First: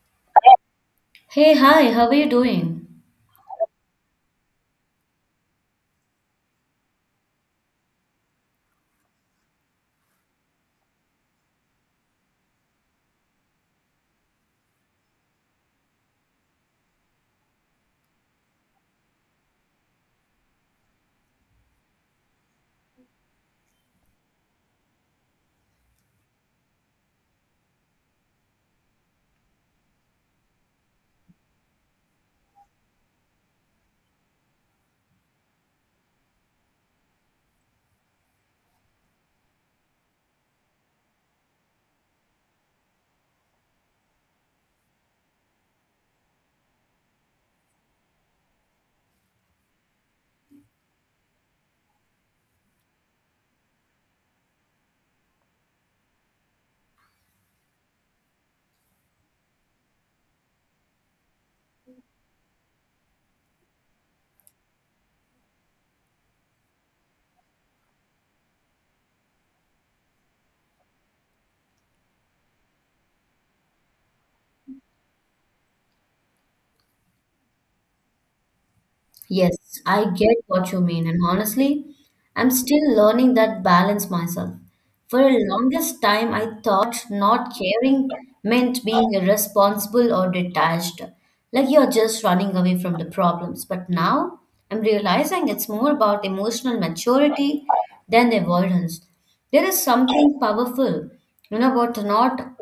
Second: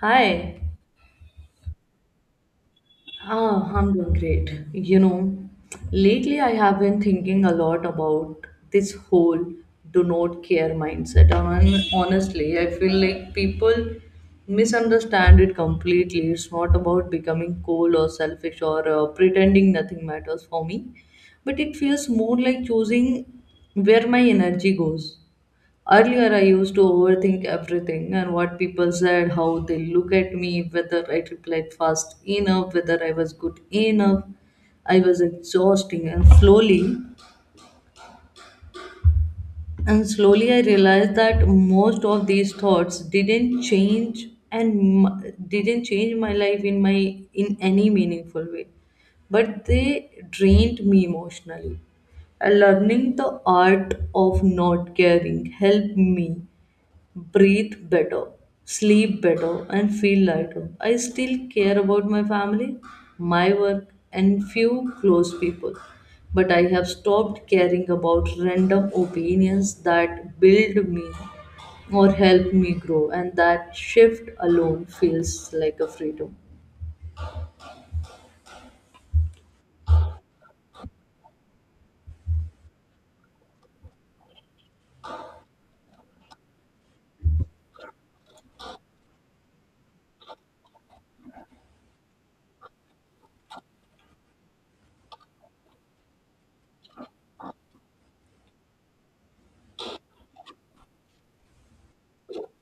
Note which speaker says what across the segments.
Speaker 1: Hi.
Speaker 2: Hey, hi, how are you doing?
Speaker 1: I'm doing great. You know, lately I have been thinking a lot about this whole do not care mindset. And honestly, I feel like people misunderstand it completely. It's not about becoming cold or selfish or pretending nothing matters for me, but it feels more like choosing where my energy goes. Earlier, I used to overthink everything and what people said, how they look at me, whether I replied fast enough, whether I was good enough. I was exhausting, and slowly, I realized that most of these thoughts didn't change didn't change my life in any meaningful way, but they drained me emotionally. And learning the art of not caring helped me breathe better, sleep better, and feel lighter. I still care about my family, my work, and few close people. But I have stopped caring about random opinions that build me or help me grow, and that shift alone feels like a freedom.
Speaker 2: Yes, I get what you mean, and honestly, I'm still learning that balance myself. For the longest time, I thought not caring meant being irresponsible or detached, like you're just running away from the problems. But now I'm realizing it's more about emotional maturity than the avoidance. There is something powerful, you know, about not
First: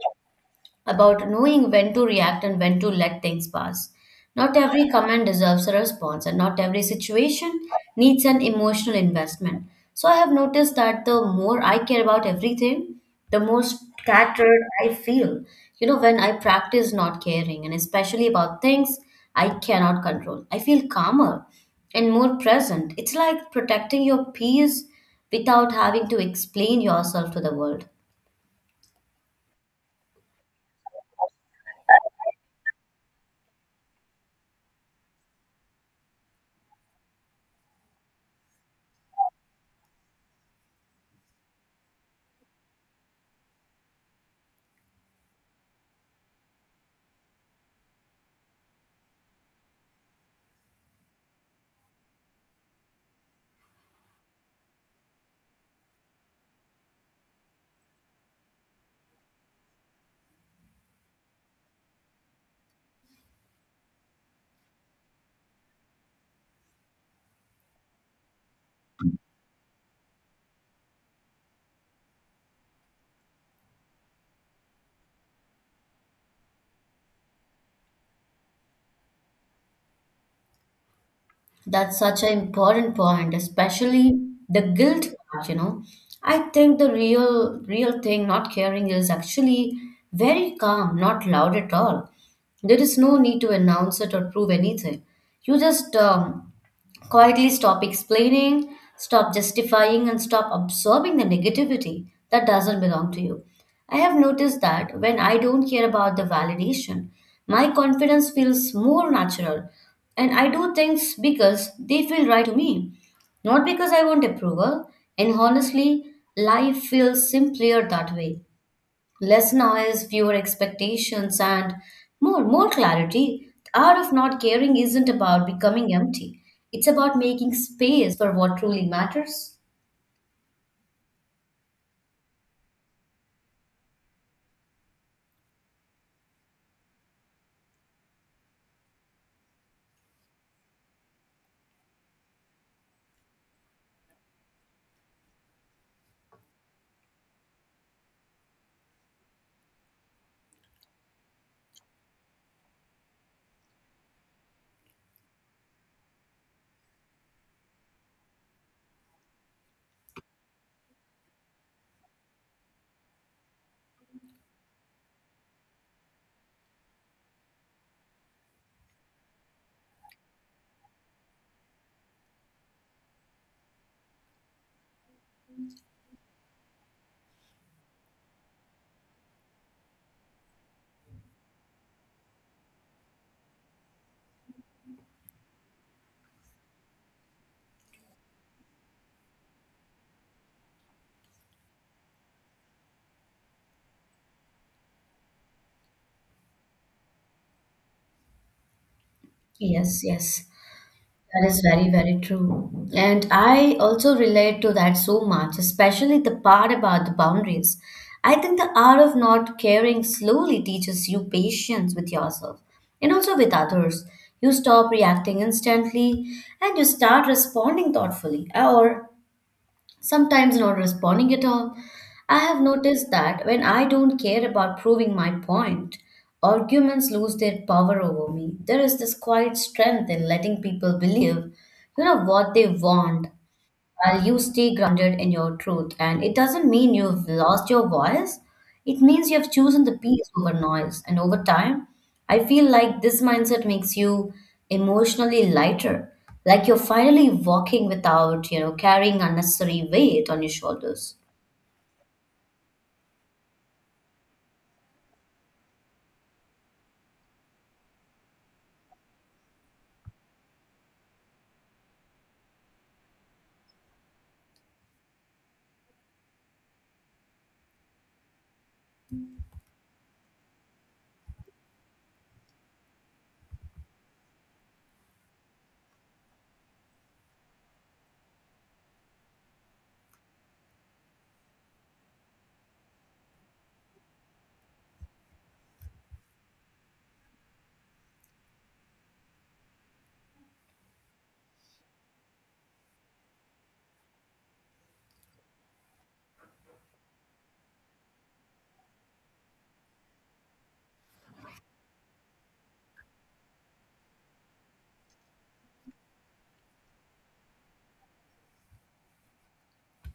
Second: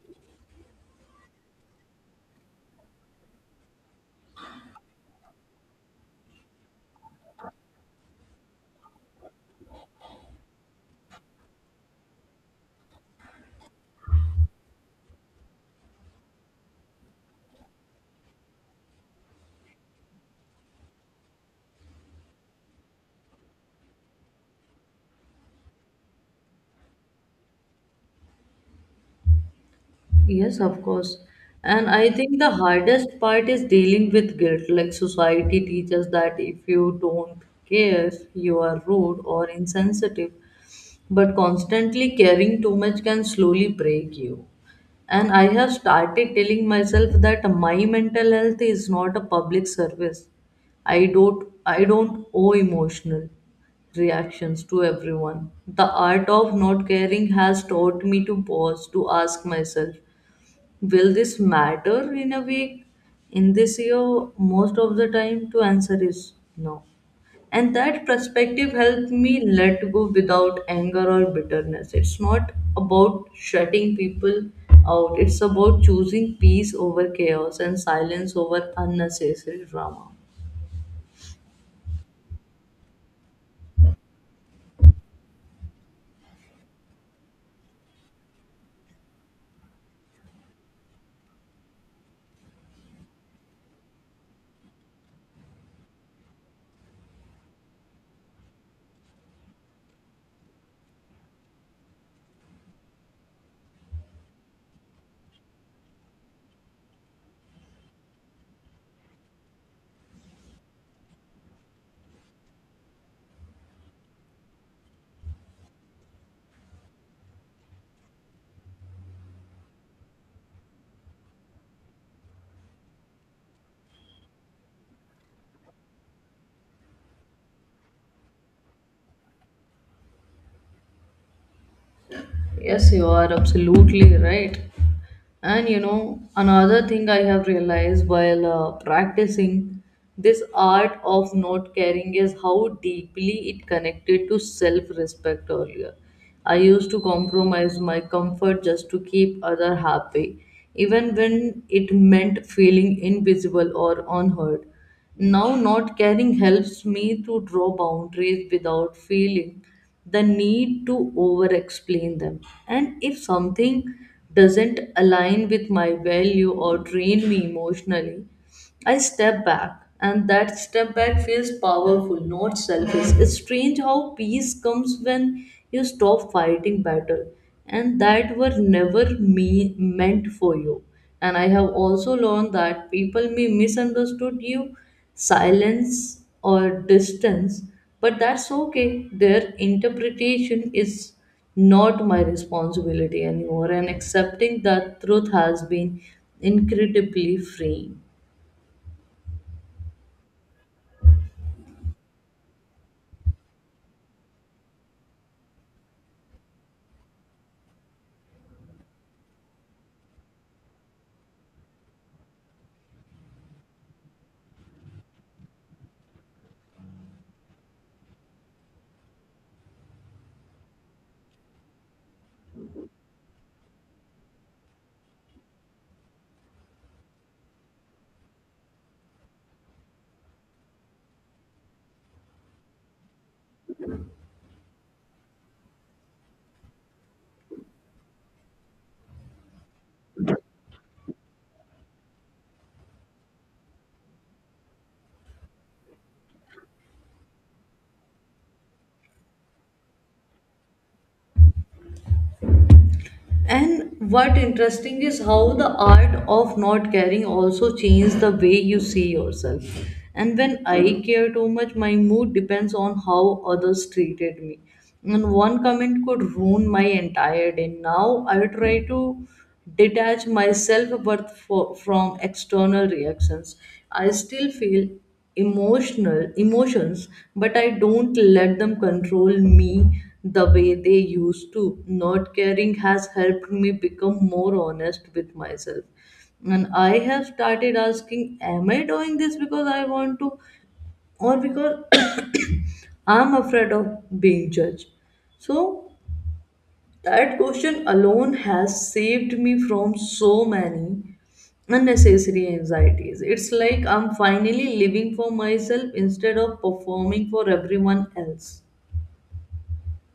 Speaker 2: about knowing when to react and when to let things pass. Not every comment deserves a response, and not every situation needs an emotional investment. So, I have noticed that the more I care about everything, the more scattered I feel. You know, when I practice not caring, and especially about things I cannot control, I feel calmer and more present. It's like protecting your peace without having to explain yourself to the world.
Speaker 1: Yes, of course. And I think the hardest part is dealing with guilt. Like society teaches that if you don't care, you are rude or insensitive. But constantly caring too much can slowly break you. And I have started telling myself that my mental health is not a public service. I don't owe emotional reactions to everyone. The art of not caring has taught me to pause to ask myself, will this matter in a week? In this year, most of the time, to answer is no. And that perspective helped me let go without anger or bitterness. It's not about shutting people out, it's about choosing peace over chaos and silence over unnecessary drama.
Speaker 2: That's such an important point, especially the guilt part, you know. I think the real thing not caring is actually very calm, not loud at all. There is no need to announce it or prove anything. You just quietly stop explaining, stop justifying, and stop absorbing the negativity that doesn't belong to you. I have noticed that when I don't care about the validation, my confidence feels more natural, and I do things because they feel right to me, not because I want approval. And honestly, life feels simpler that way, less noise, fewer expectations, and more clarity. The art of not caring isn't about becoming empty. It's about making space for what truly matters.
Speaker 1: Yes, you are absolutely right. And you know, another thing I have realized while practicing this art of not caring is how deeply it connected to self respect earlier. I used to compromise my comfort just to keep other happy, even when it meant feeling invisible or unheard. Now, not caring helps me to draw boundaries without feeling the need to over explain them. And if something doesn't align with my value or drain me emotionally, I step back, and that step back feels powerful, not selfish. It's strange how peace comes when you stop fighting battle, and that were never meant for you. And I have also learned that people may misunderstood you, silence or distance, but that's okay. Their interpretation is not my responsibility anymore, and accepting that truth has been incredibly freeing.
Speaker 2: Yes, yes. That is very, very true. And I also relate to that so much, especially the part about the boundaries. I think the art of not caring slowly teaches you patience with yourself and also with others. You stop reacting instantly and you start responding thoughtfully or sometimes not responding at all. I have noticed that when I don't care about proving my point, arguments lose their power over me. There is this quiet strength in letting people believe, you know, what they want while you stay grounded in your truth. And it doesn't mean you've lost your voice, it means you've chosen the peace over noise. And over time, I feel like this mindset makes you emotionally lighter, like you're finally walking without, you know, carrying unnecessary weight on your shoulders.
Speaker 1: And what interesting is how the art of not caring also changes the way you see yourself. And when I care too much, my mood depends on how others treated me. And one comment could ruin my entire day. Now I try to detach myself from external reactions. I still feel emotional emotions but I don't let them control me the way they used to. Not caring has helped me become more honest with myself, and I have started asking, am I doing this because I want to or because I'm afraid of being judged? So that question alone has saved me from so many unnecessary anxieties. It's like I'm finally living for myself instead of performing for everyone else.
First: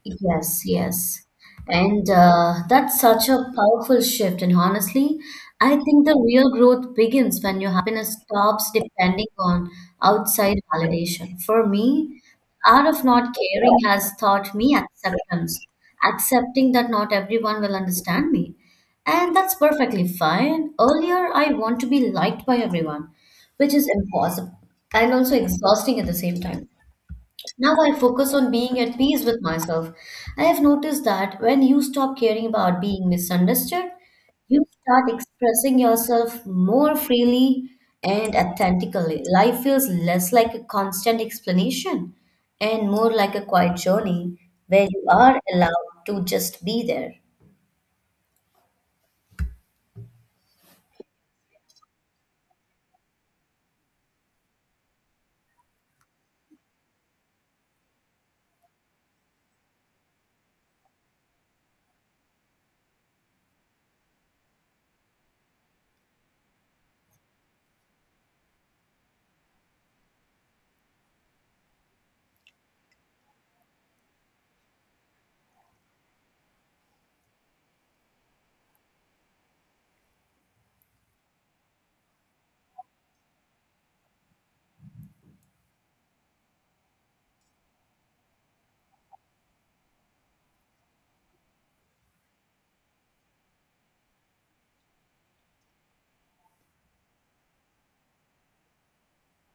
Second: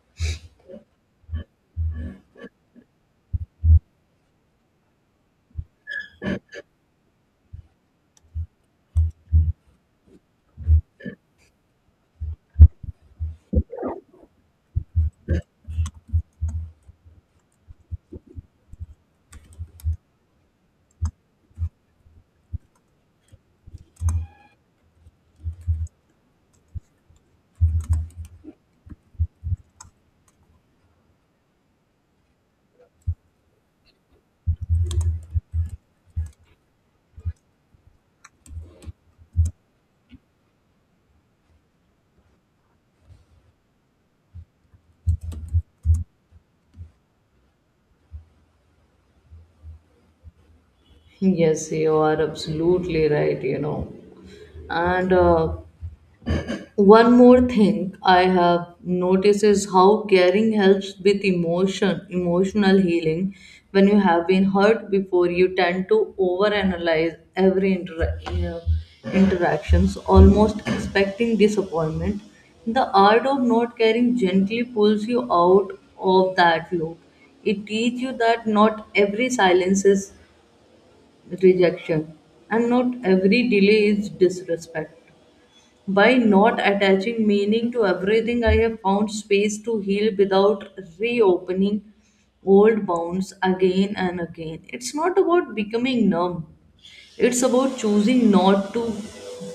Speaker 2: Yes, yes. And that's such a powerful shift. And honestly, I think the real growth begins when your happiness stops depending on outside validation. For me, the art of not caring has taught me acceptance, accepting that not everyone will understand me. And that's perfectly fine. Earlier, I want to be liked by everyone, which is impossible and also exhausting at the same time. Now I focus on being at peace with myself. I have noticed that when you stop caring about being misunderstood, you start expressing yourself more freely and authentically. Life feels less like a constant explanation and more like a quiet journey where you are allowed to just be there.
Speaker 1: Yes, you are absolutely right, you know. And One more thing I have noticed is how caring helps with emotional healing. When you have been hurt before, you tend to overanalyze every interactions, almost expecting disappointment. The art of not caring gently pulls you out of that loop. It teaches you that not every silence is rejection, and not every delay is disrespect. By not attaching meaning to everything, I have found space to heal without reopening old wounds again and again. It's not about becoming numb, it's about choosing not to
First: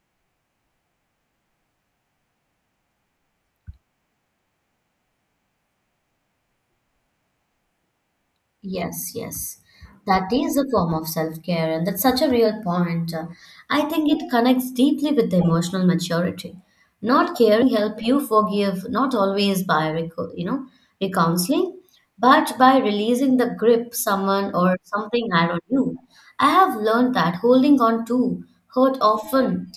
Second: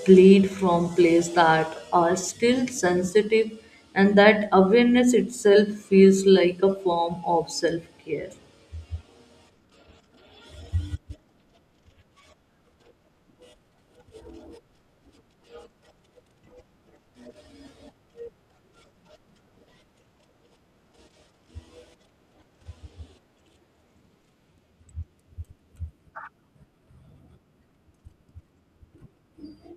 Speaker 1: bleed from places that are still sensitive, and that awareness itself feels like a form of self care.
Speaker 2: Yes, yes. That is a form of self-care, and that's such a real point. I think it connects deeply with the emotional maturity. Not caring help you forgive, not always by you know, recounseling, but by releasing the grip someone or something had on you. I have learned that holding on to hurt often,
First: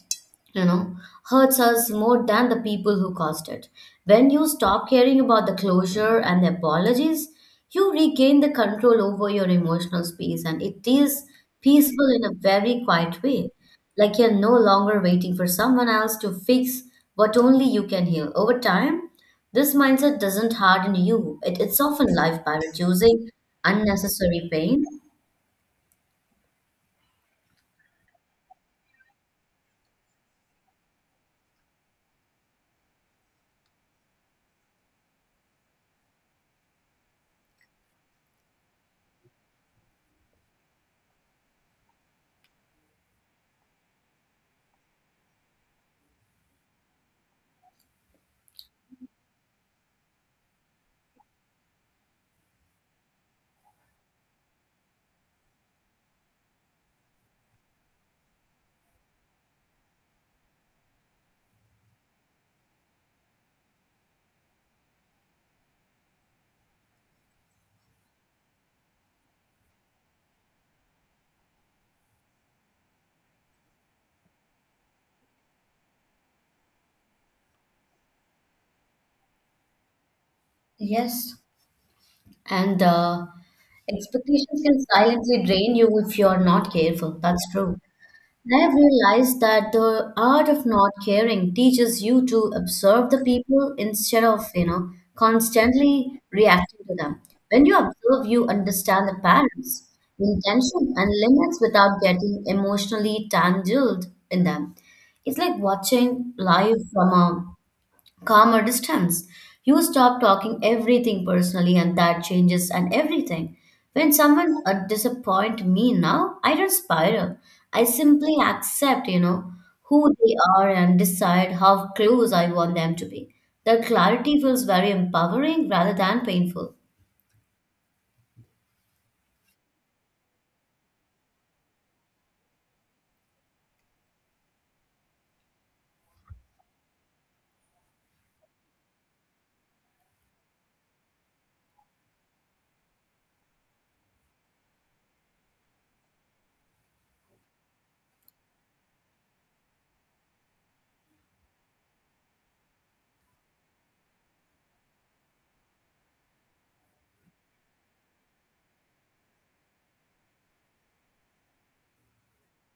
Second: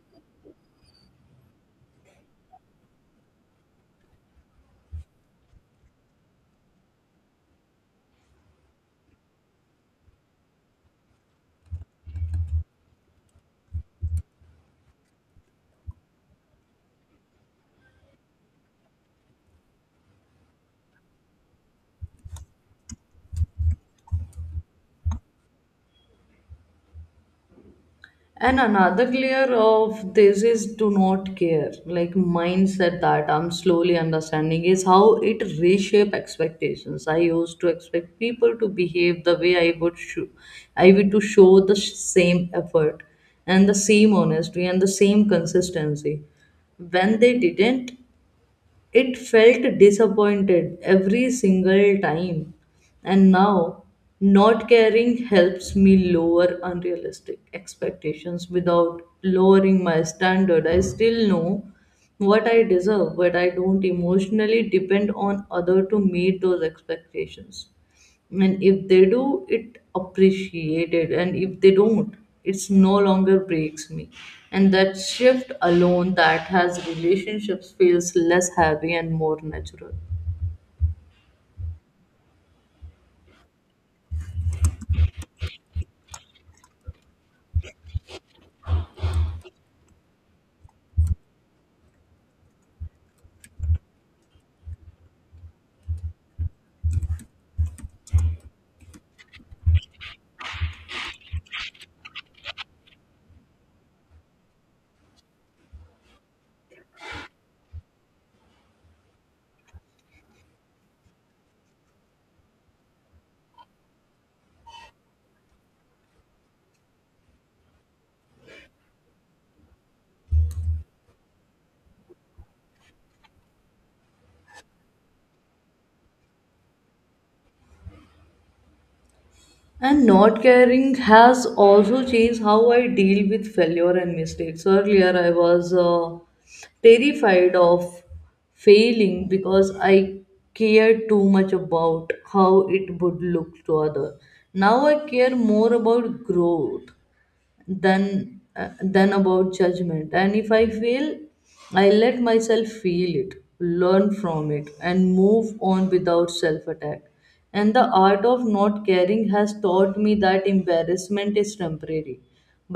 Speaker 2: you know, hurts us more than the people who caused it. When you stop caring about the closure and the apologies, you regain the control over your emotional space and it is peaceful in a very quiet way. Like you're no longer waiting for someone else to fix what only you can heal. Over time, this mindset doesn't harden you, it softens life by reducing unnecessary pain.
Speaker 1: And another layer of this is do not care, like mindset that I'm slowly understanding is how it reshape expectations. I used to expect people to behave the way I would show, I would to show the same effort and the same honesty and the same consistency. When they didn't, it felt disappointed every single time, and now not caring helps me lower unrealistic expectations without lowering my standard. I still know what I deserve, but I don't emotionally depend on other to meet those expectations. And if they do it appreciated, and if they don't, it's no longer breaks me, and that shift alone that has relationships feels less heavy and more natural.
Speaker 2: Yes, and expectations can silently drain you if you're not careful. That's true. I have realized that the art of not caring teaches you to observe the people instead of, you know, constantly reacting to them. When you observe, you understand the patterns, intention, and limits without getting emotionally tangled in them. It's like watching life from a calmer distance. You stop talking everything personally, and that changes and everything. When someone disappoint me now, I don't spiral. I simply accept, you know, who they are and decide how close I want them to be. The clarity feels very empowering rather than painful.
Speaker 1: And not caring has also changed how I deal with failure and mistakes. Earlier, I was terrified of failing because I cared too much about how it would look to other. Now I care more about growth, than about judgment. And if I fail, I let myself feel it, learn from it, and move on without self attack. And the art of not caring has taught me that embarrassment is temporary,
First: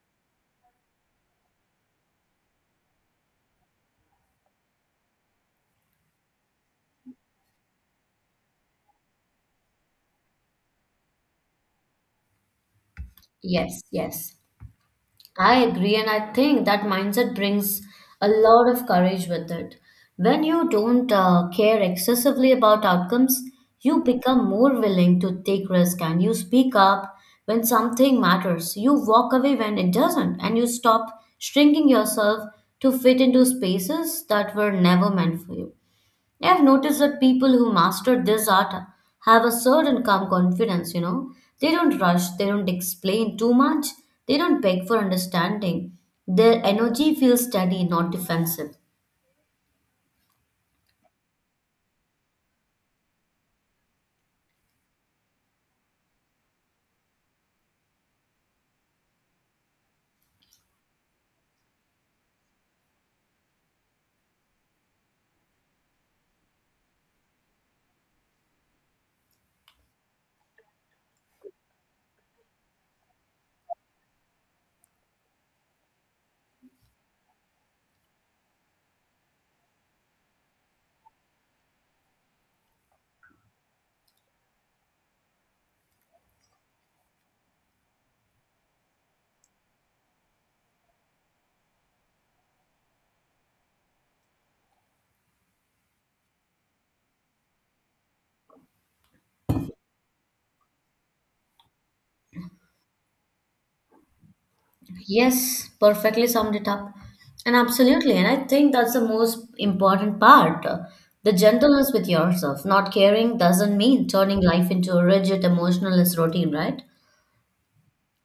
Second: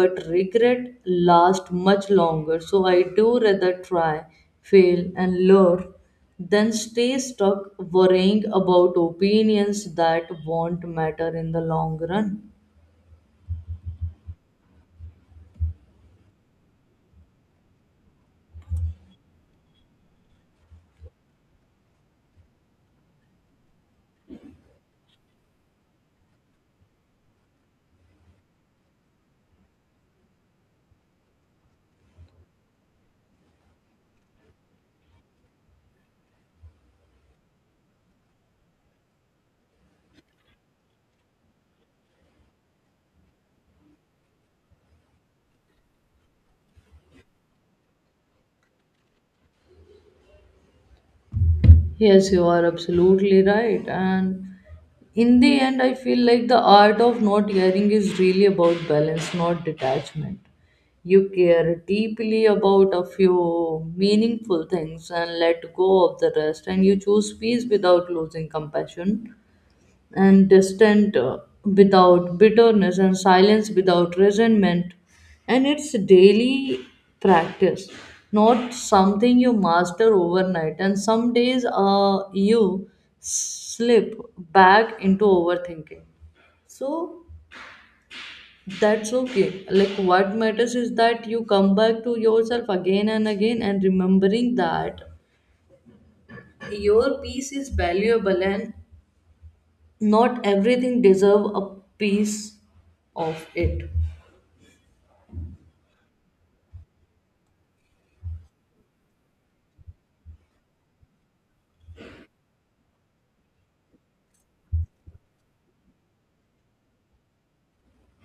Speaker 1: but regret lasts much longer. So I do rather try, fail, and learn than stay stuck worrying about opinions that won't matter in the long run.
Speaker 2: Yes, yes. I agree, and I think that mindset brings a lot of courage with it. When you don't care excessively about outcomes, you become more willing to take risk and you speak up when something matters. You walk away when it doesn't, and you stop shrinking yourself to fit into spaces that were never meant for you. I've noticed that people who master this art have a certain calm confidence, you know. They don't rush, they don't explain too much, they don't beg for understanding. Their energy feels steady, not defensive.
Speaker 1: Yes, you are absolutely right. And in the end, I feel like the art of not caring is really about balance, not detachment. You care deeply about a few meaningful things and let go of the rest, and you choose peace without losing compassion, and distant without bitterness, and silence without resentment. And it's daily practice, not something you master overnight. And some days you slip back into overthinking, so that's okay. Like what matters is that you come back to yourself again and again, and remembering that your peace is valuable and not everything deserve a piece of it.
Speaker 2: Yes, perfectly summed it up. And absolutely, and I think that's the most important part. The gentleness with yourself. Not caring doesn't mean turning life into a rigid, emotionless routine, right?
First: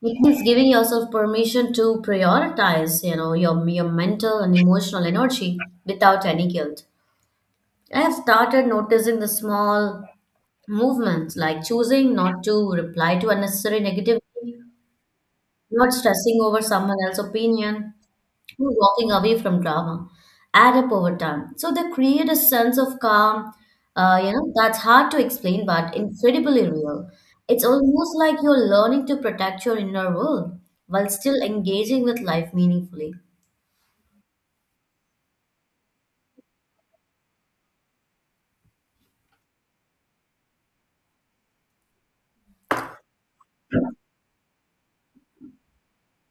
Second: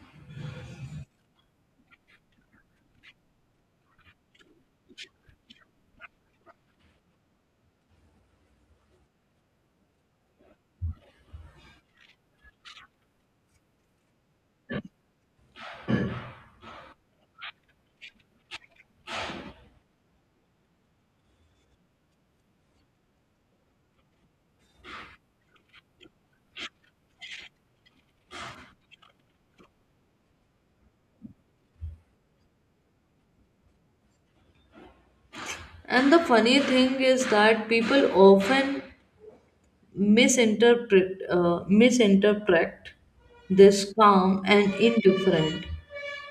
Speaker 2: It means giving yourself permission to prioritize, you know, your mental and emotional energy without any guilt. I have started noticing the small movements like choosing not to reply to unnecessary negativity, not stressing over someone else's opinion, who walking away from drama add up over time. So they create a sense of calm, you know, that's hard to explain but incredibly real. It's almost like you're learning to protect your inner world while still engaging with life meaningfully.
Speaker 1: And the funny thing is that people often misinterpret this calm and indifferent,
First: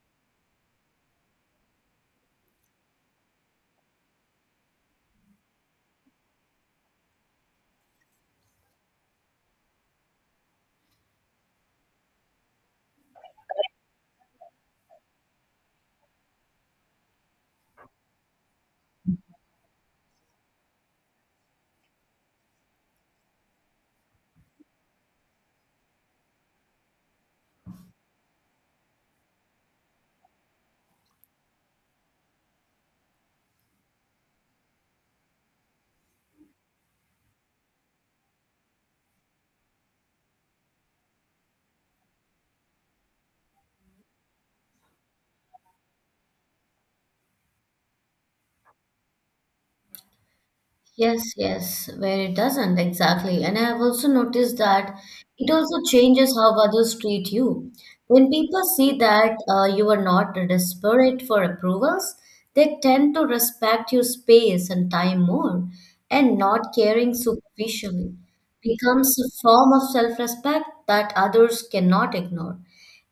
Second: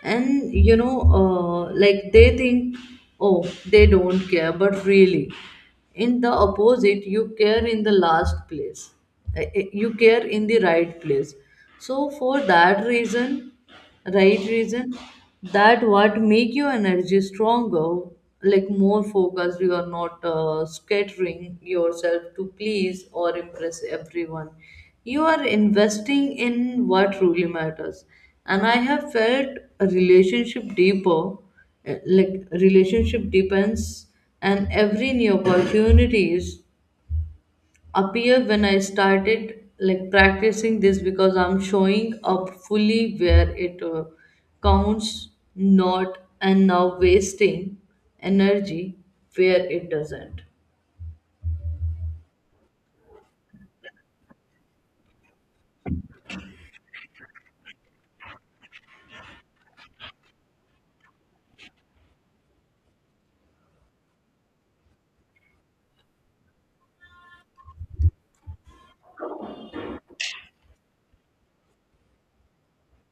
Speaker 1: and you know like they think, oh, they don't care, but really, in the opposite, you care in the last place. You care in the right place, so for that reason, right reason, that what make your energy stronger, like more focused. You are not scattering yourself to please or impress everyone. You are investing in what truly matters. And I have felt a relationship deeper, like relationship depends, and every new opportunities appear when I started like practicing this, because I'm showing up fully where it counts, not and now wasting energy where it doesn't.
Speaker 2: Yes, yes, where it doesn't exactly. And I have also noticed that it also changes how others treat you. When people see that you are not desperate for approvals, they tend to respect your space and time more and not caring superficially becomes a form of self respect that others cannot ignore.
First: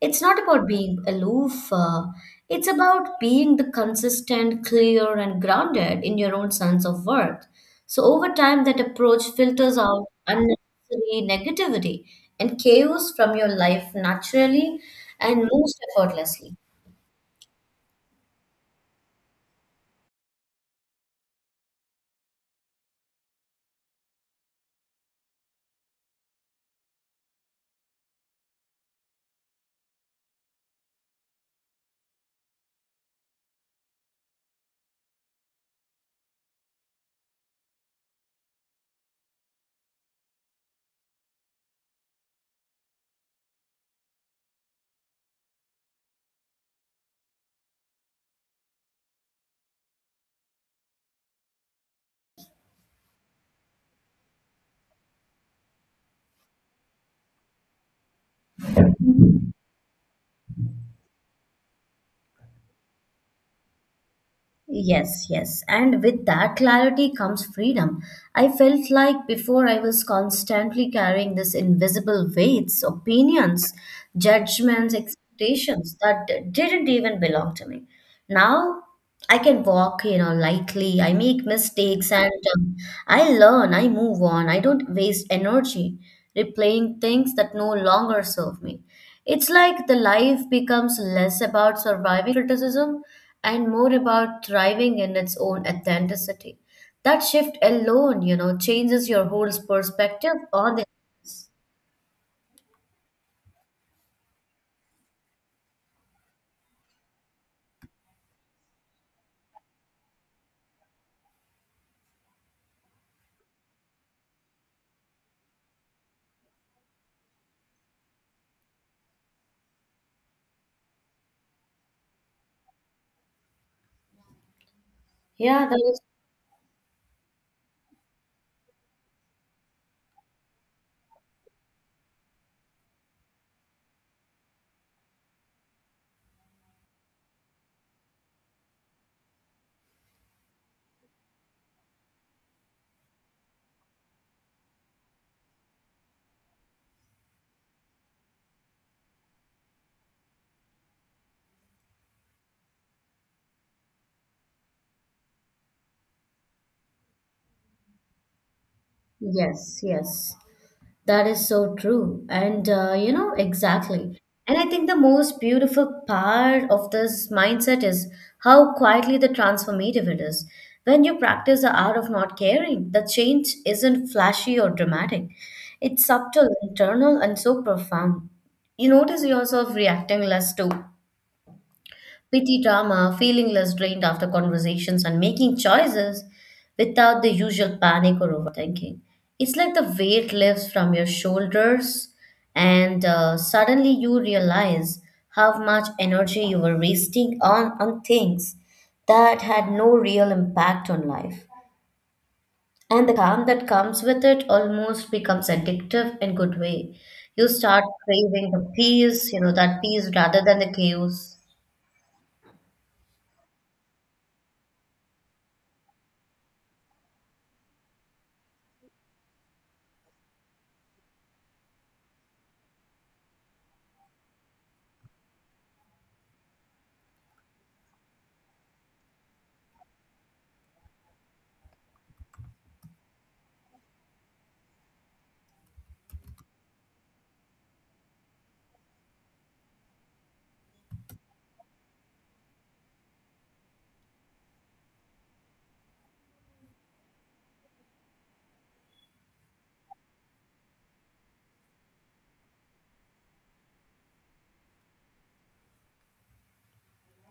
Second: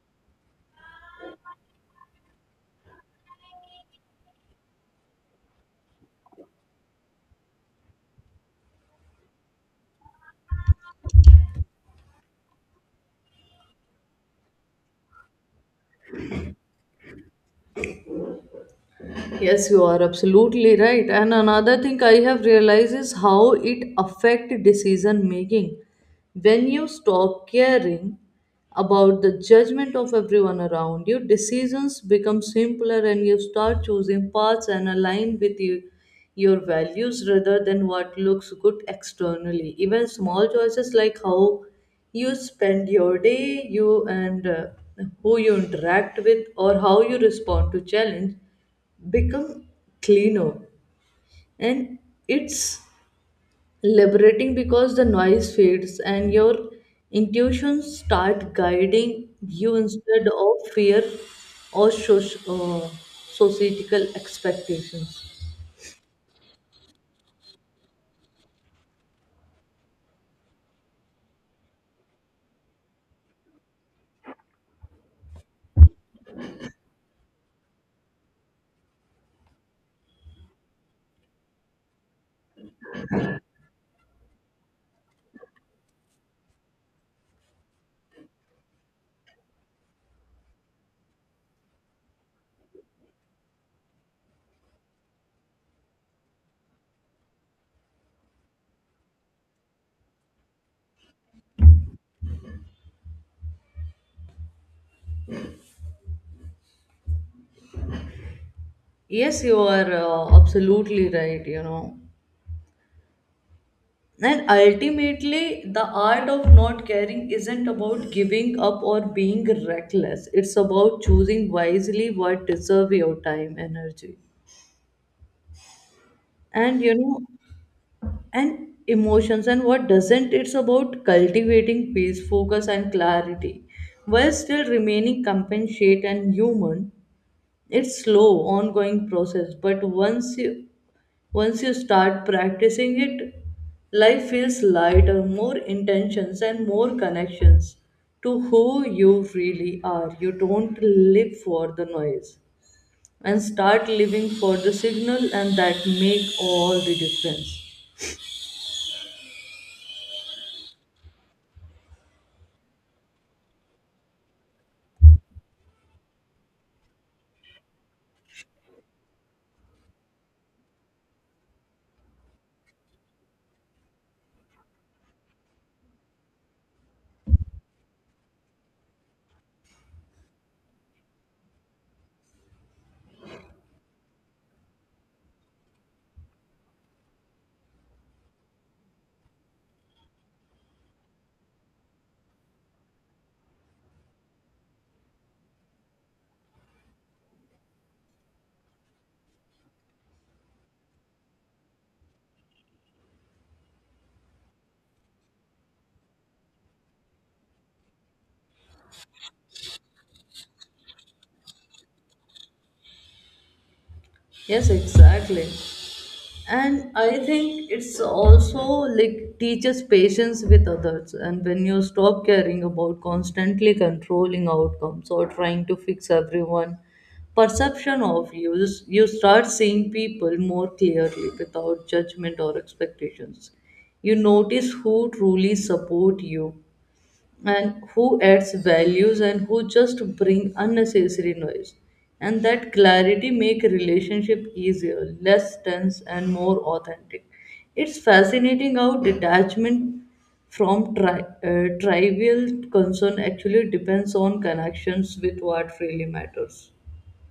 Speaker 2: It's not about being aloof, it's about being the consistent, clear, and grounded in your own sense of worth. So, over time, that approach filters out unnecessary negativity and chaos from your life naturally and most effortlessly.
Speaker 1: Yes, you are absolutely right. And another thing I have realized is how it affect decision making. When you stop caring about the judgment of everyone around you, decisions become simpler, and you start choosing paths and align with you, your values rather than what looks good externally. Even small choices like how you spend your day, you and who you interact with, or how you respond to challenge become cleaner, and it's liberating because the noise fades and your intuitions start guiding you instead of fear or societal expectations.
Speaker 2: Yes, yes. And with that clarity comes freedom. I felt like before I was constantly carrying this invisible weights, opinions, judgments, expectations that didn't even belong to me. Now I can walk, you know, lightly. I make mistakes and um, I learn, I move on. I don't waste energy replaying things that no longer serve me. It's like the life becomes less about surviving criticism and more about thriving in its own authenticity. That shift alone, you know, changes your whole perspective on the.
Speaker 1: Yes, you are absolutely right, you know. And ultimately, the art of not caring isn't about giving up or being reckless. It's about choosing wisely what deserve your time, energy,
Speaker 2: Yeah, that is.
Speaker 1: and you know, and emotions, and what doesn't. It's about cultivating peace, focus, and clarity while still remaining compassionate and human. It's slow, ongoing process, but once you start practicing it, life feels lighter, more intentions, and more connections to who you really are. You don't live for the noise and start living for the signal, and that make all the difference.
Speaker 2: Yes, yes. That is so true. And, you know, exactly. And I think the most beautiful part of this mindset is how quietly the transformative it is. When you practice the art of not caring, the change isn't flashy or dramatic. It's subtle, internal, and so profound. You notice yourself reacting less to petty drama, feeling less drained after conversations, and making choices without the usual panic or overthinking. It's like the weight lifts from your shoulders, and suddenly you realize how much energy you were wasting on things that had no real impact on life. And the calm that comes with it almost becomes addictive in good way. You start craving the peace, you know, that peace rather than the chaos.
Speaker 1: Yes, exactly. And I think it's also like teaches patience with others. And when you stop caring about constantly controlling outcomes or trying to fix everyone perception of you, you start seeing people more clearly without judgment or expectations. You notice who truly support you, and who adds values, and who just bring unnecessary noise. And that clarity make relationship easier, less tense, and more authentic. It's fascinating how detachment from trivial concern actually depends on connections with what really matters.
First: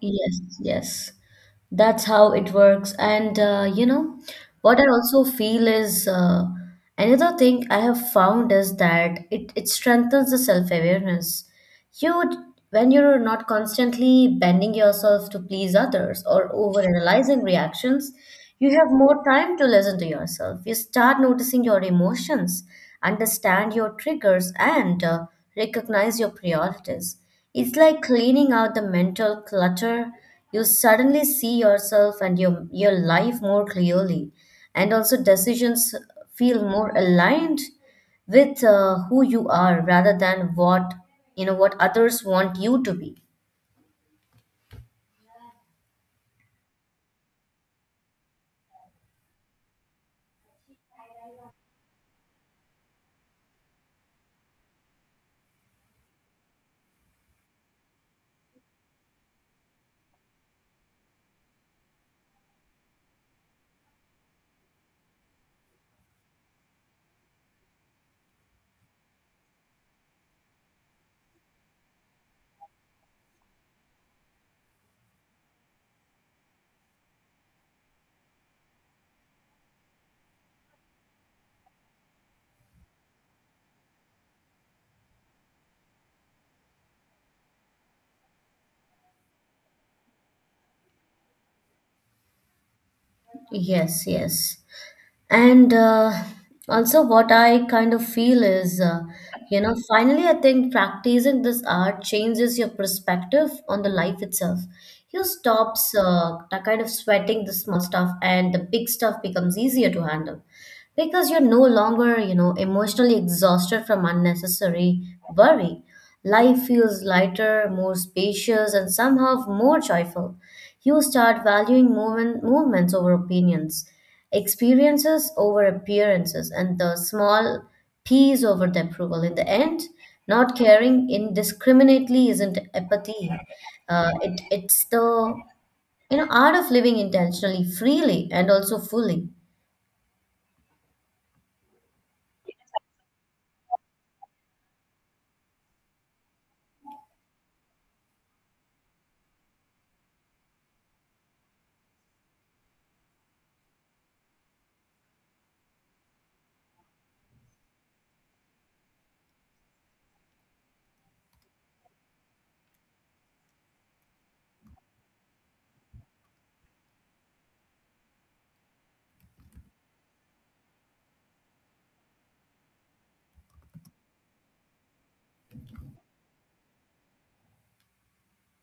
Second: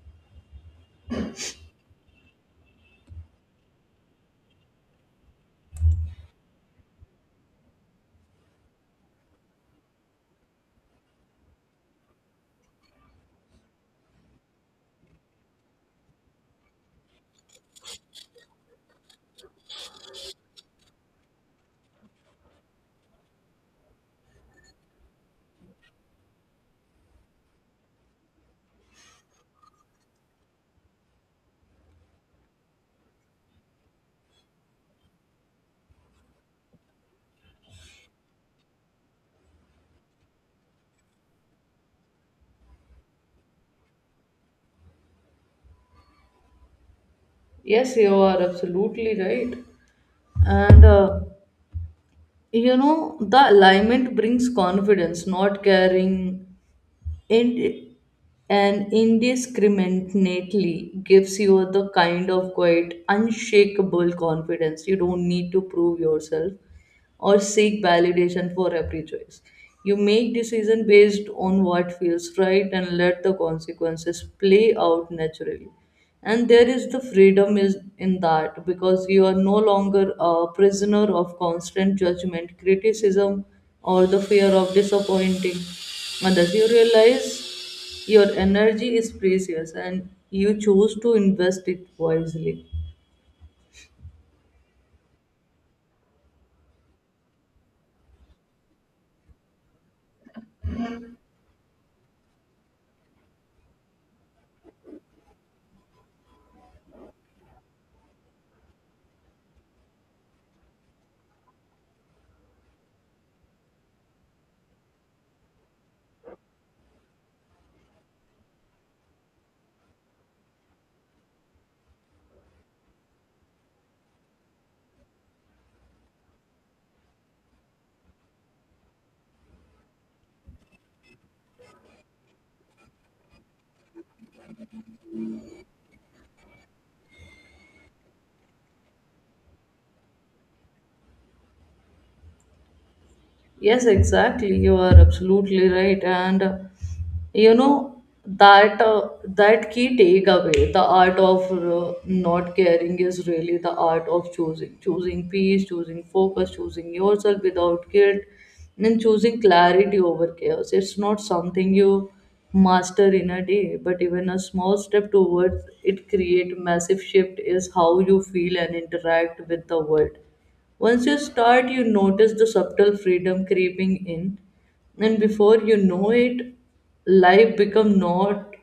Speaker 2: Yes, yes. That's how it works. And you know, what I also feel is another thing I have found is that it strengthens the self-awareness. You, when you're not constantly bending yourself to please others or overanalyzing reactions, you have more time to listen to yourself. You start noticing your emotions, understand your triggers, and recognize your priorities. It's like cleaning out the mental clutter, you suddenly see yourself and your life more clearly and also decisions feel more aligned with who you are rather than what, you know, what others want you to be.
Speaker 1: Yes, you are absolutely right. and You know, the alignment brings confidence. Not caring It and indiscriminately gives you the kind of quiet, unshakable confidence. You don't need to prove yourself or seek validation for every choice. You make decision based on what feels right and let the consequences play out naturally. And there is the freedom is in that, because you are no longer a prisoner of constant judgment, criticism, or the fear of disappointing others. You realize your energy is precious and you choose to invest it wisely.
Speaker 2: Yes, yes. And also, what I kind of feel is, you know, finally, I think practicing this art changes your perspective on the life itself. You stops that kind of sweating the small stuff, and the big stuff becomes easier to handle because you're no longer, you know, emotionally exhausted from unnecessary worry. Life feels lighter, more spacious, and somehow more joyful. You start valuing movements over opinions, experiences over appearances, and the small P's over the approval. In the end, not caring indiscriminately isn't apathy. It's the, you know, art of living intentionally, freely, and also fully.
Speaker 1: Yes, exactly. You are absolutely right. And You know that key takeaway, the art of not caring is really the art of choosing peace, choosing focus, choosing yourself without guilt, and choosing clarity over chaos. It's not something you master in a day, but even a small step towards it create massive shift is how you feel and interact with the world. Once you start, you notice the subtle freedom creeping in, and before you know it, life become not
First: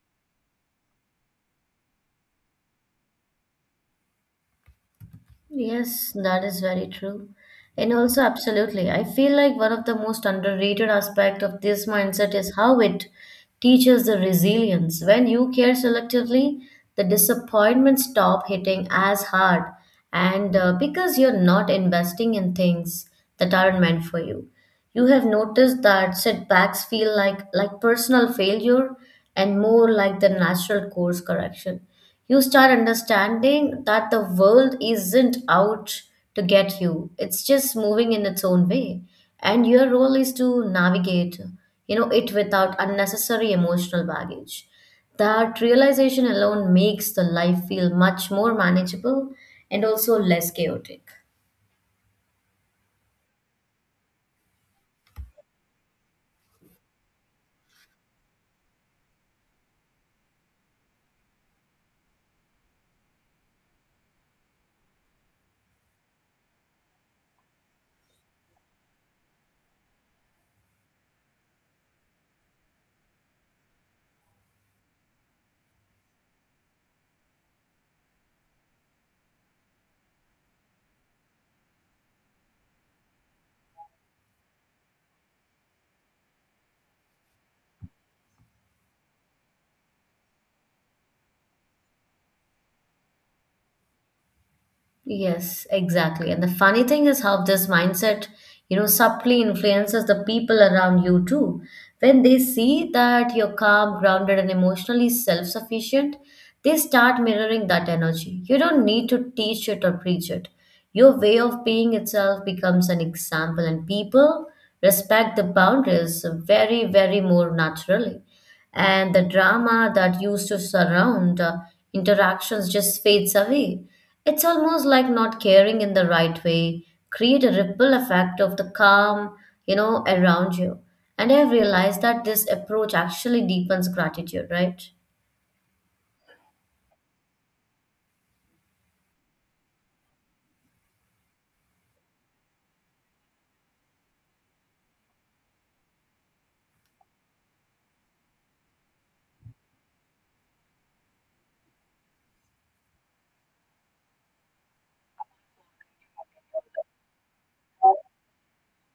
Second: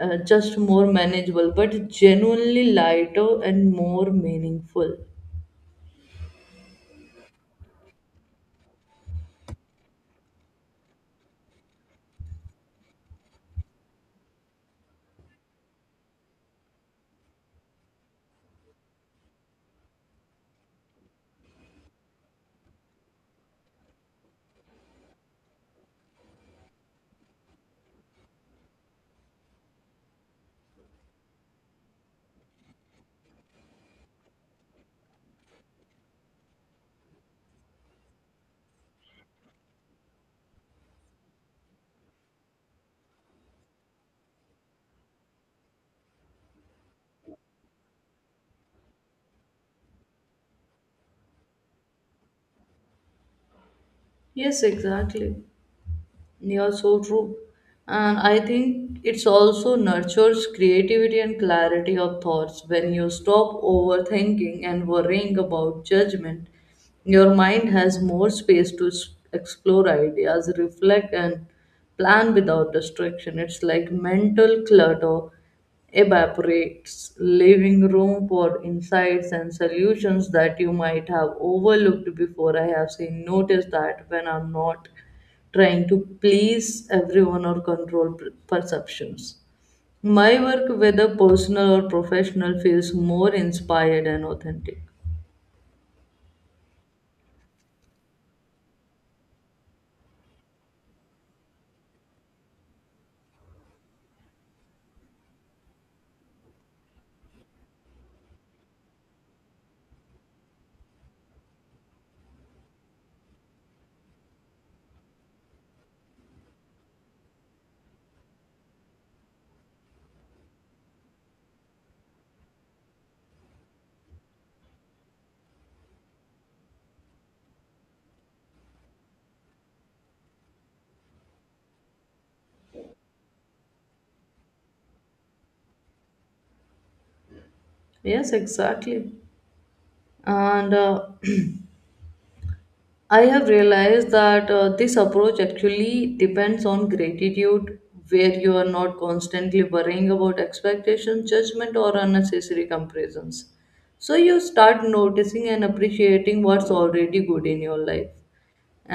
Speaker 1: just more manageable, but genuinely lighter and more meaningful.
Speaker 2: Yes, that is very true. And also, absolutely, I feel like one of the most underrated aspect of this mindset is how it teaches the resilience. When you care selectively, the disappointments stop hitting as hard, and because you're not investing in things that aren't meant for you. You have noticed that setbacks feel like personal failure and more like the natural course correction. You start understanding that the world isn't out to get you, it's just moving in its own way, and your role is to navigate, it, without unnecessary emotional baggage. That realization alone makes the life feel much more manageable and also less chaotic.
Speaker 1: Yes, exactly. Yeah, so true. And I think it's also nurtures creativity and clarity of thoughts. When you stop overthinking and worrying about judgment, your mind has more space to explore ideas, reflect, and plan without distraction. It's like mental clutter evaporates, leaving room for insights and solutions that you might have overlooked before. I have seen, noticed that when I'm not trying to please everyone or control perceptions. My work, whether personal or professional, feels more inspired and authentic.
Speaker 2: Yes, exactly. And the funny thing is how this mindset, subtly influences the people around you too. When they see that you're calm, grounded, and emotionally self-sufficient, they start mirroring that energy. You don't need to teach it or preach it. Your way of being itself becomes an example, and people respect the boundaries very, very more naturally, and the drama that used to surround interactions just fades away. It's almost like not caring in the right way, create a ripple effect of the calm, around you. And I have realized that this approach actually deepens gratitude, right?
Speaker 1: Yes, exactly. And I have realized that this approach actually depends on gratitude, where you are not constantly worrying about expectations, judgment, or unnecessary comparisons. So you start noticing and appreciating what's already good in your life.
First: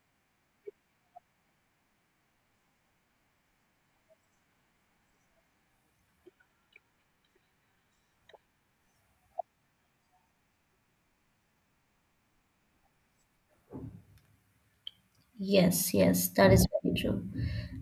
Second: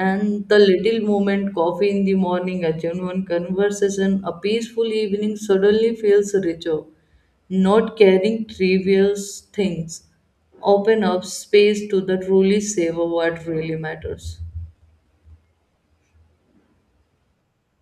Speaker 1: And the little moment coffee in the morning, a genuine conversation, a peaceful evening suddenly feels richer. Not carrying trivial things open up space to the truly savor what really matters.
Speaker 2: Yes, yes, that is very true.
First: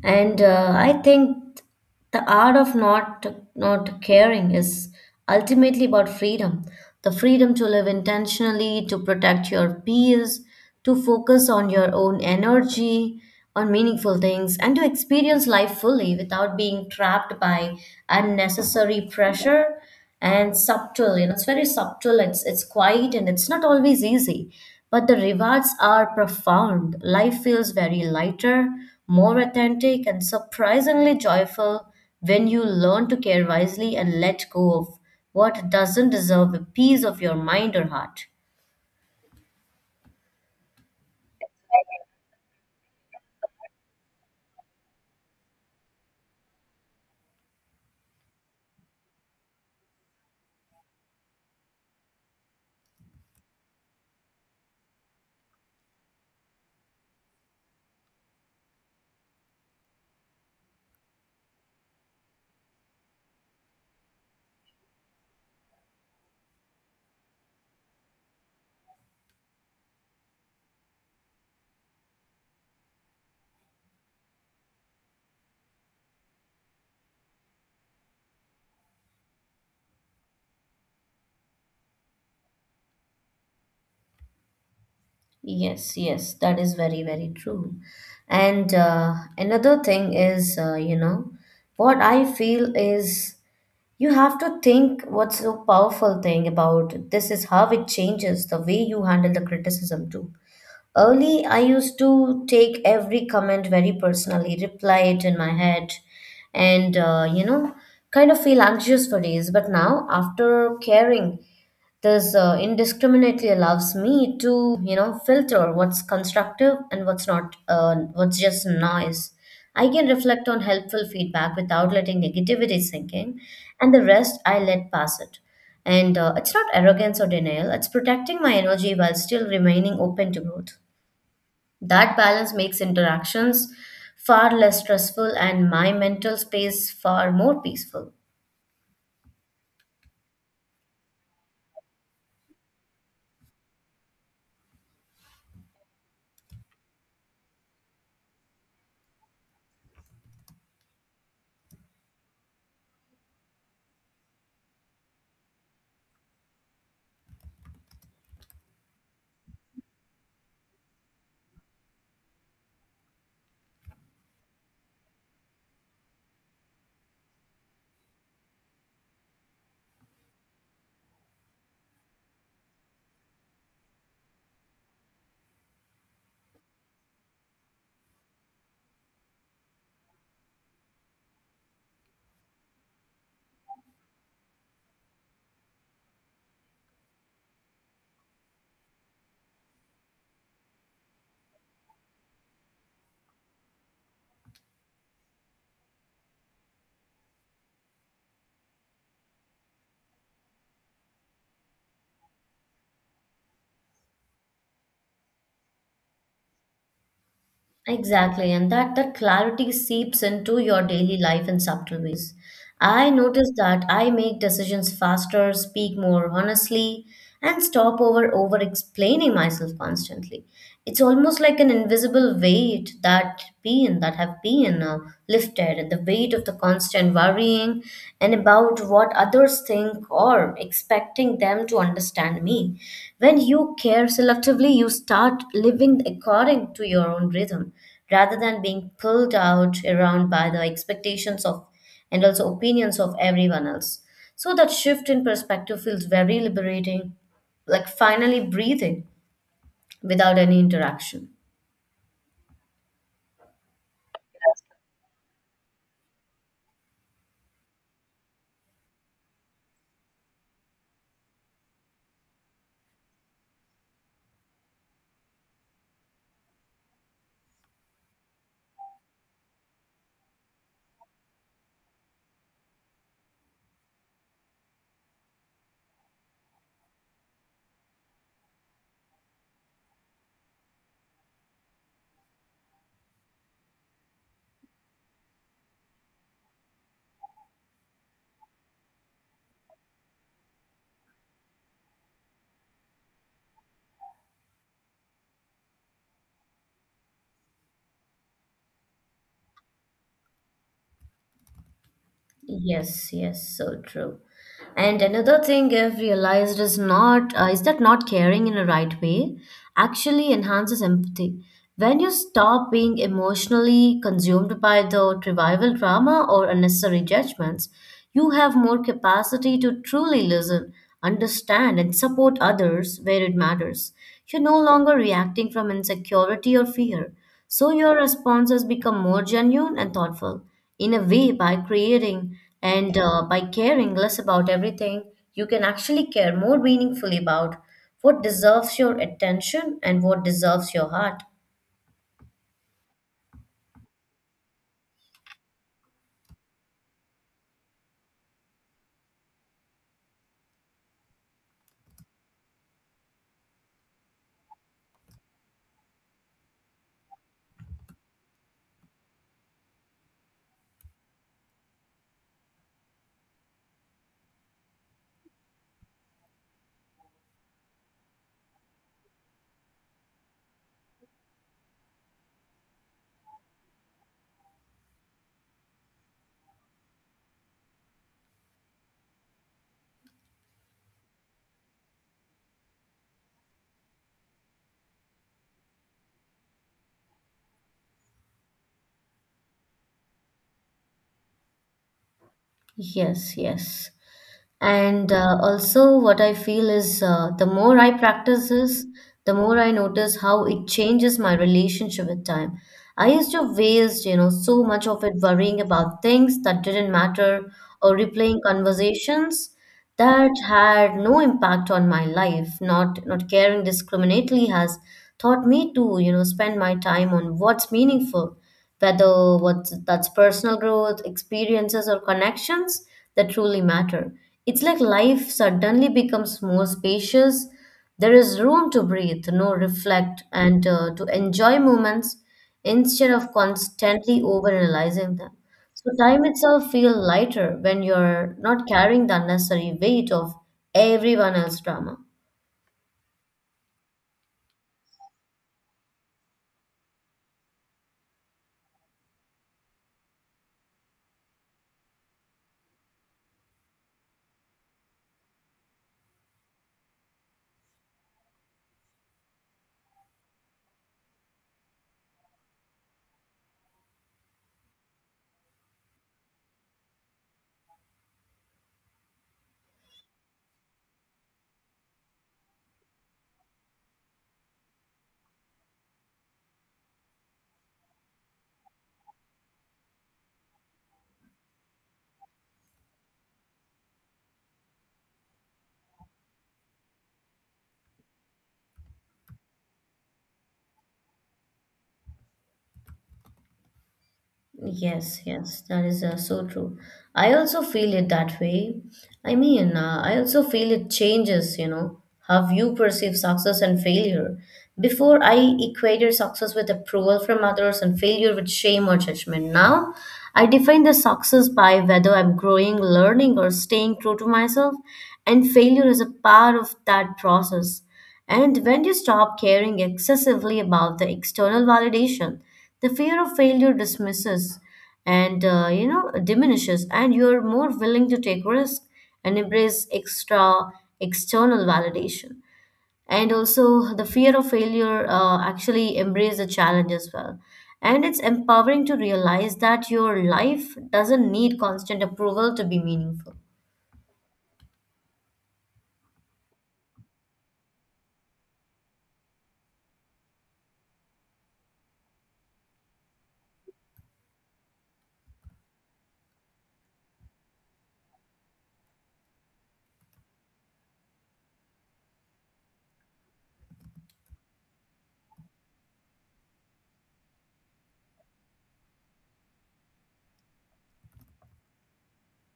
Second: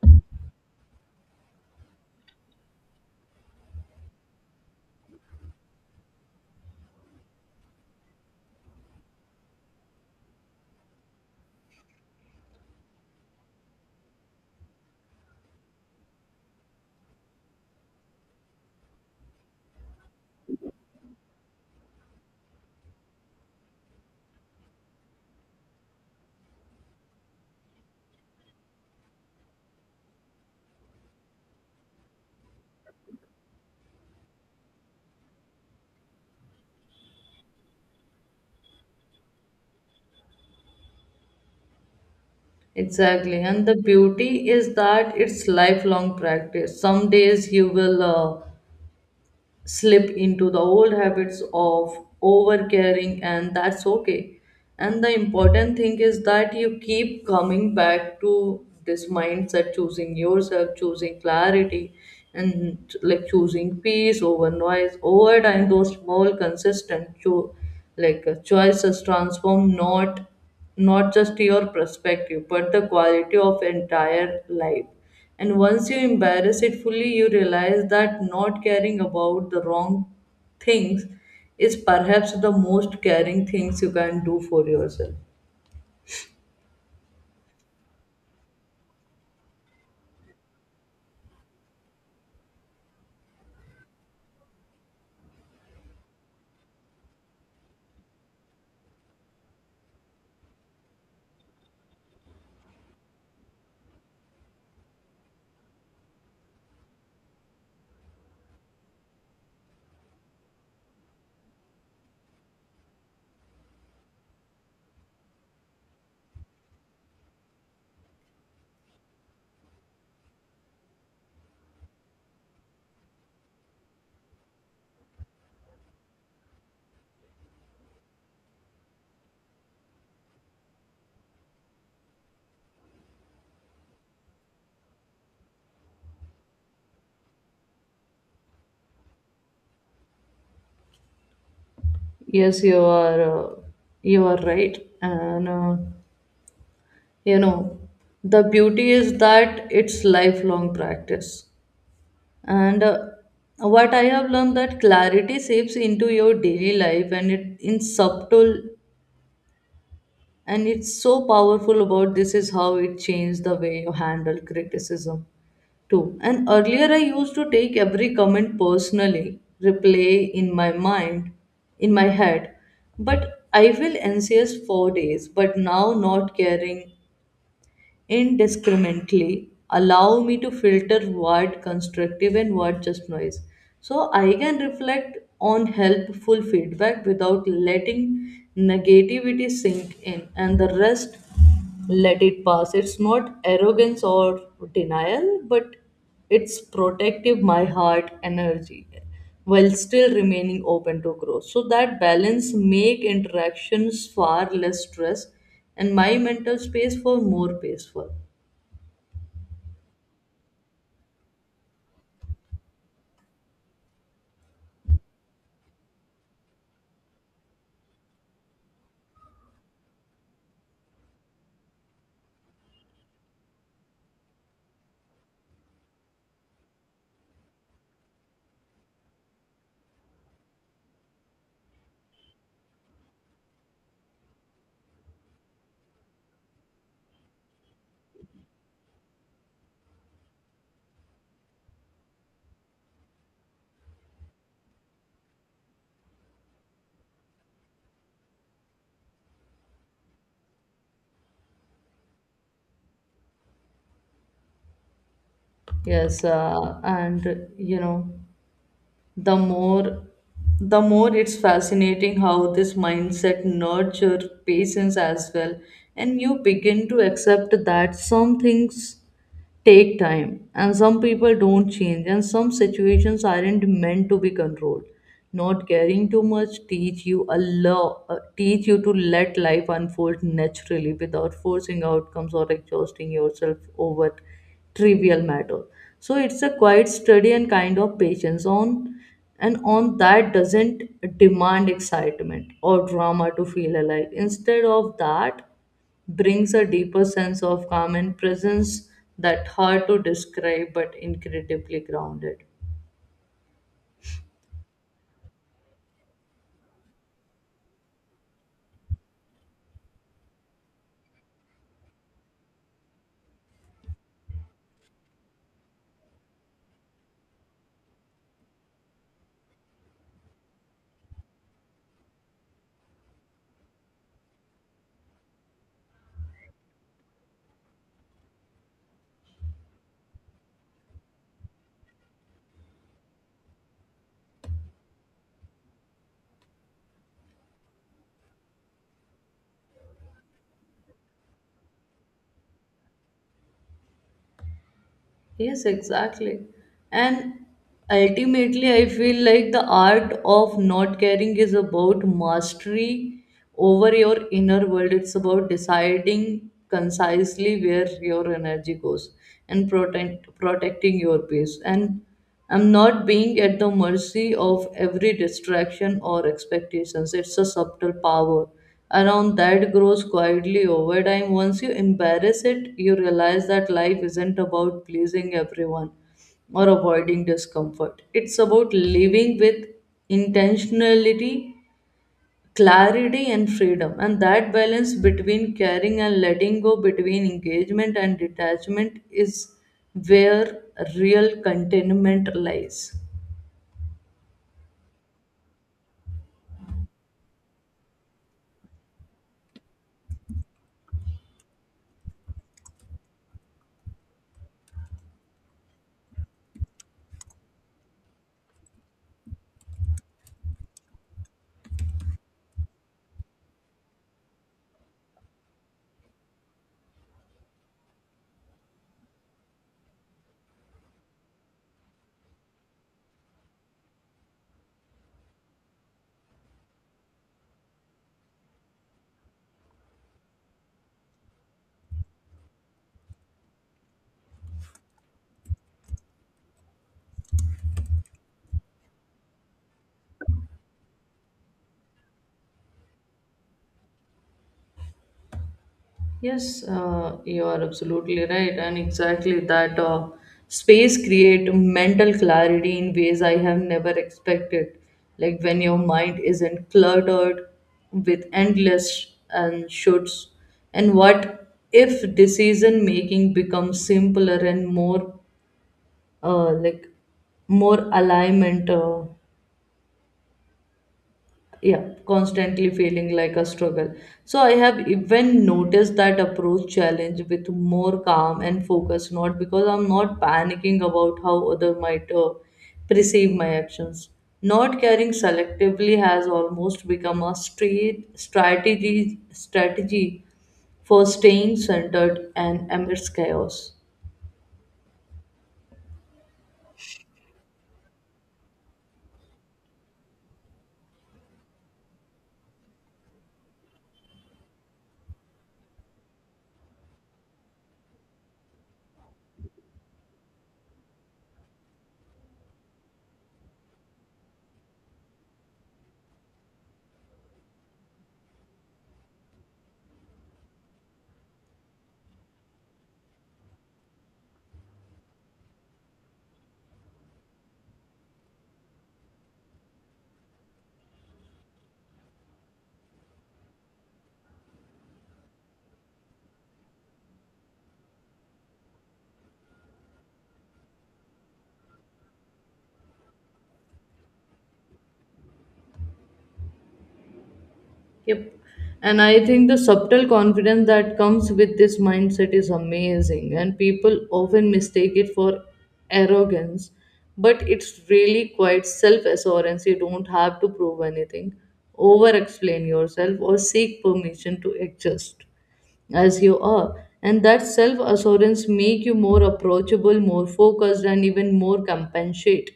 Speaker 2: And I think the art of not caring is ultimately about freedom. The freedom to live intentionally, to protect your peers, to focus on your own energy, on meaningful things, and to experience life fully without being trapped by unnecessary pressure and subtle, it's very subtle, it's quiet, and it's not always easy, but the rewards are profound. Life feels very lighter, more authentic, and surprisingly joyful when you learn to care wisely and let go of what doesn't deserve a piece of your mind or heart.
Speaker 1: Exactly, and the beauty is that it's lifelong practice. Some days you will slip into the old habits of overcaring, and that's okay. And the important thing is that you keep coming back to this mindset, choosing yourself, choosing clarity, and like choosing peace over noise. Over time, those small consistent choices transform not just your perspective but the quality of entire life. And once you embrace it fully, you realize that not caring about the wrong things is perhaps the most caring things you can do for yourself.
Speaker 2: Yes, yes, that is very, very true. And another thing is, what I feel is, you have to think what's so powerful thing about this is how it changes the way you handle the criticism too. Early, I used to take every comment very personally, reply it in my head, and kind of feel anxious for days. But now, after caring this indiscriminately allows me to, filter what's constructive and what's not, what's just noise. I can reflect on helpful feedback without letting negativity sink in, and the rest I let pass it. And it's not arrogance or denial, it's protecting my energy while still remaining open to growth. That balance makes interactions far less stressful and my mental space far more peaceful.
Speaker 1: Yes, uh, you are right, and you know the beauty is that it's lifelong practice. And What I have learned that clarity seeps into your daily life, and it in subtle. And it's so powerful about this is how it changed the way you handle criticism too. And earlier I used to take every comment personally, replay in my mind, in my head. But I will NCS for days, but now not caring indiscriminately allow me to filter what constructive and what just noise. So I can reflect on helpful feedback without letting negativity sink in, and the rest let it pass. It's not arrogance or denial, but it's protective my heart energy while still remaining open to growth. So that balance make interactions far less stress and my mental space for more peaceful.
Speaker 2: Exactly, and that clarity seeps into your daily life in subtle ways. I notice that I make decisions faster, speak more honestly, and stop over explaining myself constantly. It's almost like an invisible weight that been that have been lifted, and the weight of the constant worry being and about what others think or expecting them to understand me. When you care selectively, you start living according to your own rhythm rather than being pulled out around by the expectations of and also opinions of everyone else. So that shift in perspective feels very liberating, like finally breathing without any interaction.
Speaker 1: Yes, and you know the more the more it's fascinating how this mindset nurture patience as well. And you begin to accept that some things take time, and some people don't change, and some situations aren't meant to be controlled. Not caring too much teach you teach you to let life unfold naturally without forcing outcomes or exhausting yourself over trivial matter. So it's a quiet study and kind of patience on and on that doesn't demand excitement or drama to feel alive. Instead of that, brings a deeper sense of calm and presence that hard to describe but incredibly grounded.
Speaker 2: Yes, yes, so true. And another thing I've realized is not is that not caring in a right way actually enhances empathy. When you stop being emotionally consumed by the revival drama or unnecessary judgments, you have more capacity to truly listen, understand, and support others where it matters. You're no longer reacting from insecurity or fear, so your responses become more genuine and thoughtful in a way by creating. And by caring less about everything, you can actually care more meaningfully about what deserves your attention and what deserves your heart.
Speaker 1: Yes, exactly. And ultimately, I feel like the art of not caring is about mastery over your inner world. It's about deciding concisely where your energy goes and protecting your peace. And I'm not being at the mercy of every distraction or expectations. It's a subtle power around that grows quietly over time. Once you embrace it, you realize that life isn't about pleasing everyone or avoiding discomfort. It's about living with intentionality, clarity and freedom, and that balance between caring and letting go, between engagement and detachment, is where real contentment lies.
Speaker 2: Yes, yes. And also what I feel is, the more I practice this, the more I notice how it changes my relationship with time. I used to waste, so much of it worrying about things that didn't matter, or replaying conversations that had no impact on my life. Not caring discriminately has taught me to, spend my time on what's meaningful, whether what's that's personal growth, experiences, or connections that truly matter. It's like life suddenly becomes more spacious. There is room to breathe, no reflect, and to enjoy moments instead of constantly overanalyzing them. So time itself feels lighter when you're not carrying the unnecessary weight of everyone else's drama.
Speaker 1: Yes, you are absolutely right, and exactly that space create mental clarity in ways I have never expected. Like when your mind isn't cluttered with endless and shoulds and what if, decision making becomes simpler and more uh, like more alignment, yeah constantly feeling like a struggle. So I have even noticed that approach challenge with more calm and focus, not because I'm not panicking about how other might perceive my actions. Not caring selectively has almost become a straight strategy strategy for staying centered and amidst chaos.
Speaker 2: Yes, yes, that is so true. I also feel it that way. I mean, I also feel it changes, how you perceive success and failure. Before, I equated success with approval from others and failure with shame or judgment. Now, I define the success by whether I'm growing, learning, or staying true to myself, and failure is a part of that process. And when you stop caring excessively about the external validation, the fear of failure dismisses and diminishes, and you're more willing to take risk and embrace extra external validation. And also, the fear of failure actually embrace the challenge as well. And it's empowering to realize that your life doesn't need constant approval to be meaningful.
Speaker 1: Yep. And I think the subtle confidence that comes with this mindset is amazing, and people often mistake it for arrogance, but it's really quite self assurance. You don't have to prove anything, over explain yourself, or seek permission to adjust as you are. And that self assurance make you more approachable, more focused, and even more compensate,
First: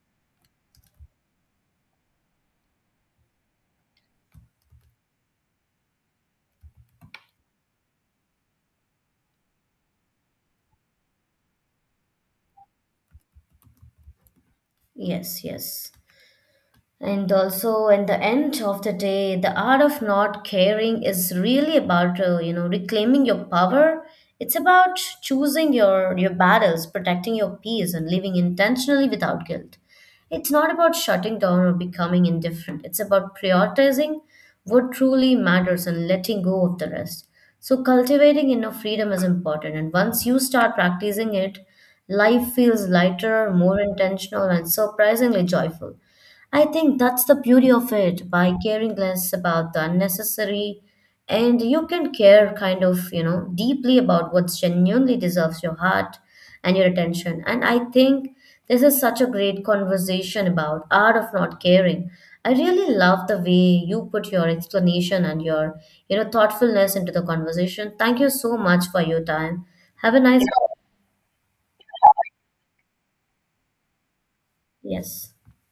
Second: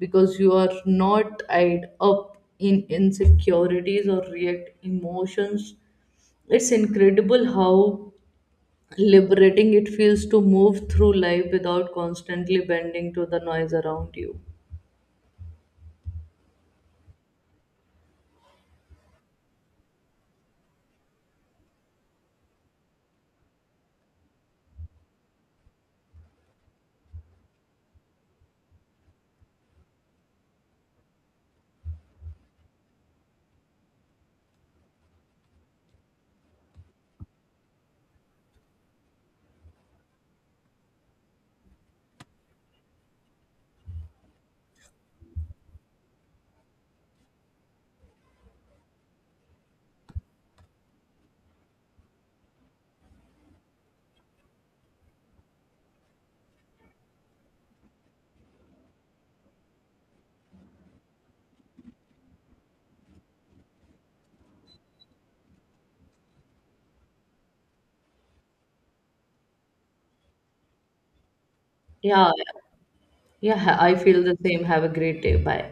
Speaker 1: because you are not tied up in insecurities or react emotions. It's incredible how liberating it feels to move through life without constantly bending to the noise around you.
Speaker 2: Yes, yes. And also, at the end of the day, the art of not caring is really about reclaiming your power. It's about choosing your battles, protecting your peace, and living intentionally without guilt. It's not about shutting down or becoming indifferent. It's about prioritizing what truly matters and letting go of the rest. So cultivating inner freedom is important, and once you start practicing it, life feels lighter, more intentional, and surprisingly joyful. I think that's the beauty of it. By caring less about the unnecessary, and you can care kind of, deeply about what genuinely deserves your heart and your attention. And I think this is such a great conversation about art of not caring. I really love the way you put your explanation and your, thoughtfulness into the conversation. Thank you so much for your time. Have a nice.
Speaker 1: Yeah. Yeah, I feel the same. Have a great
Speaker 2: Yes.
Speaker 1: day. Bye.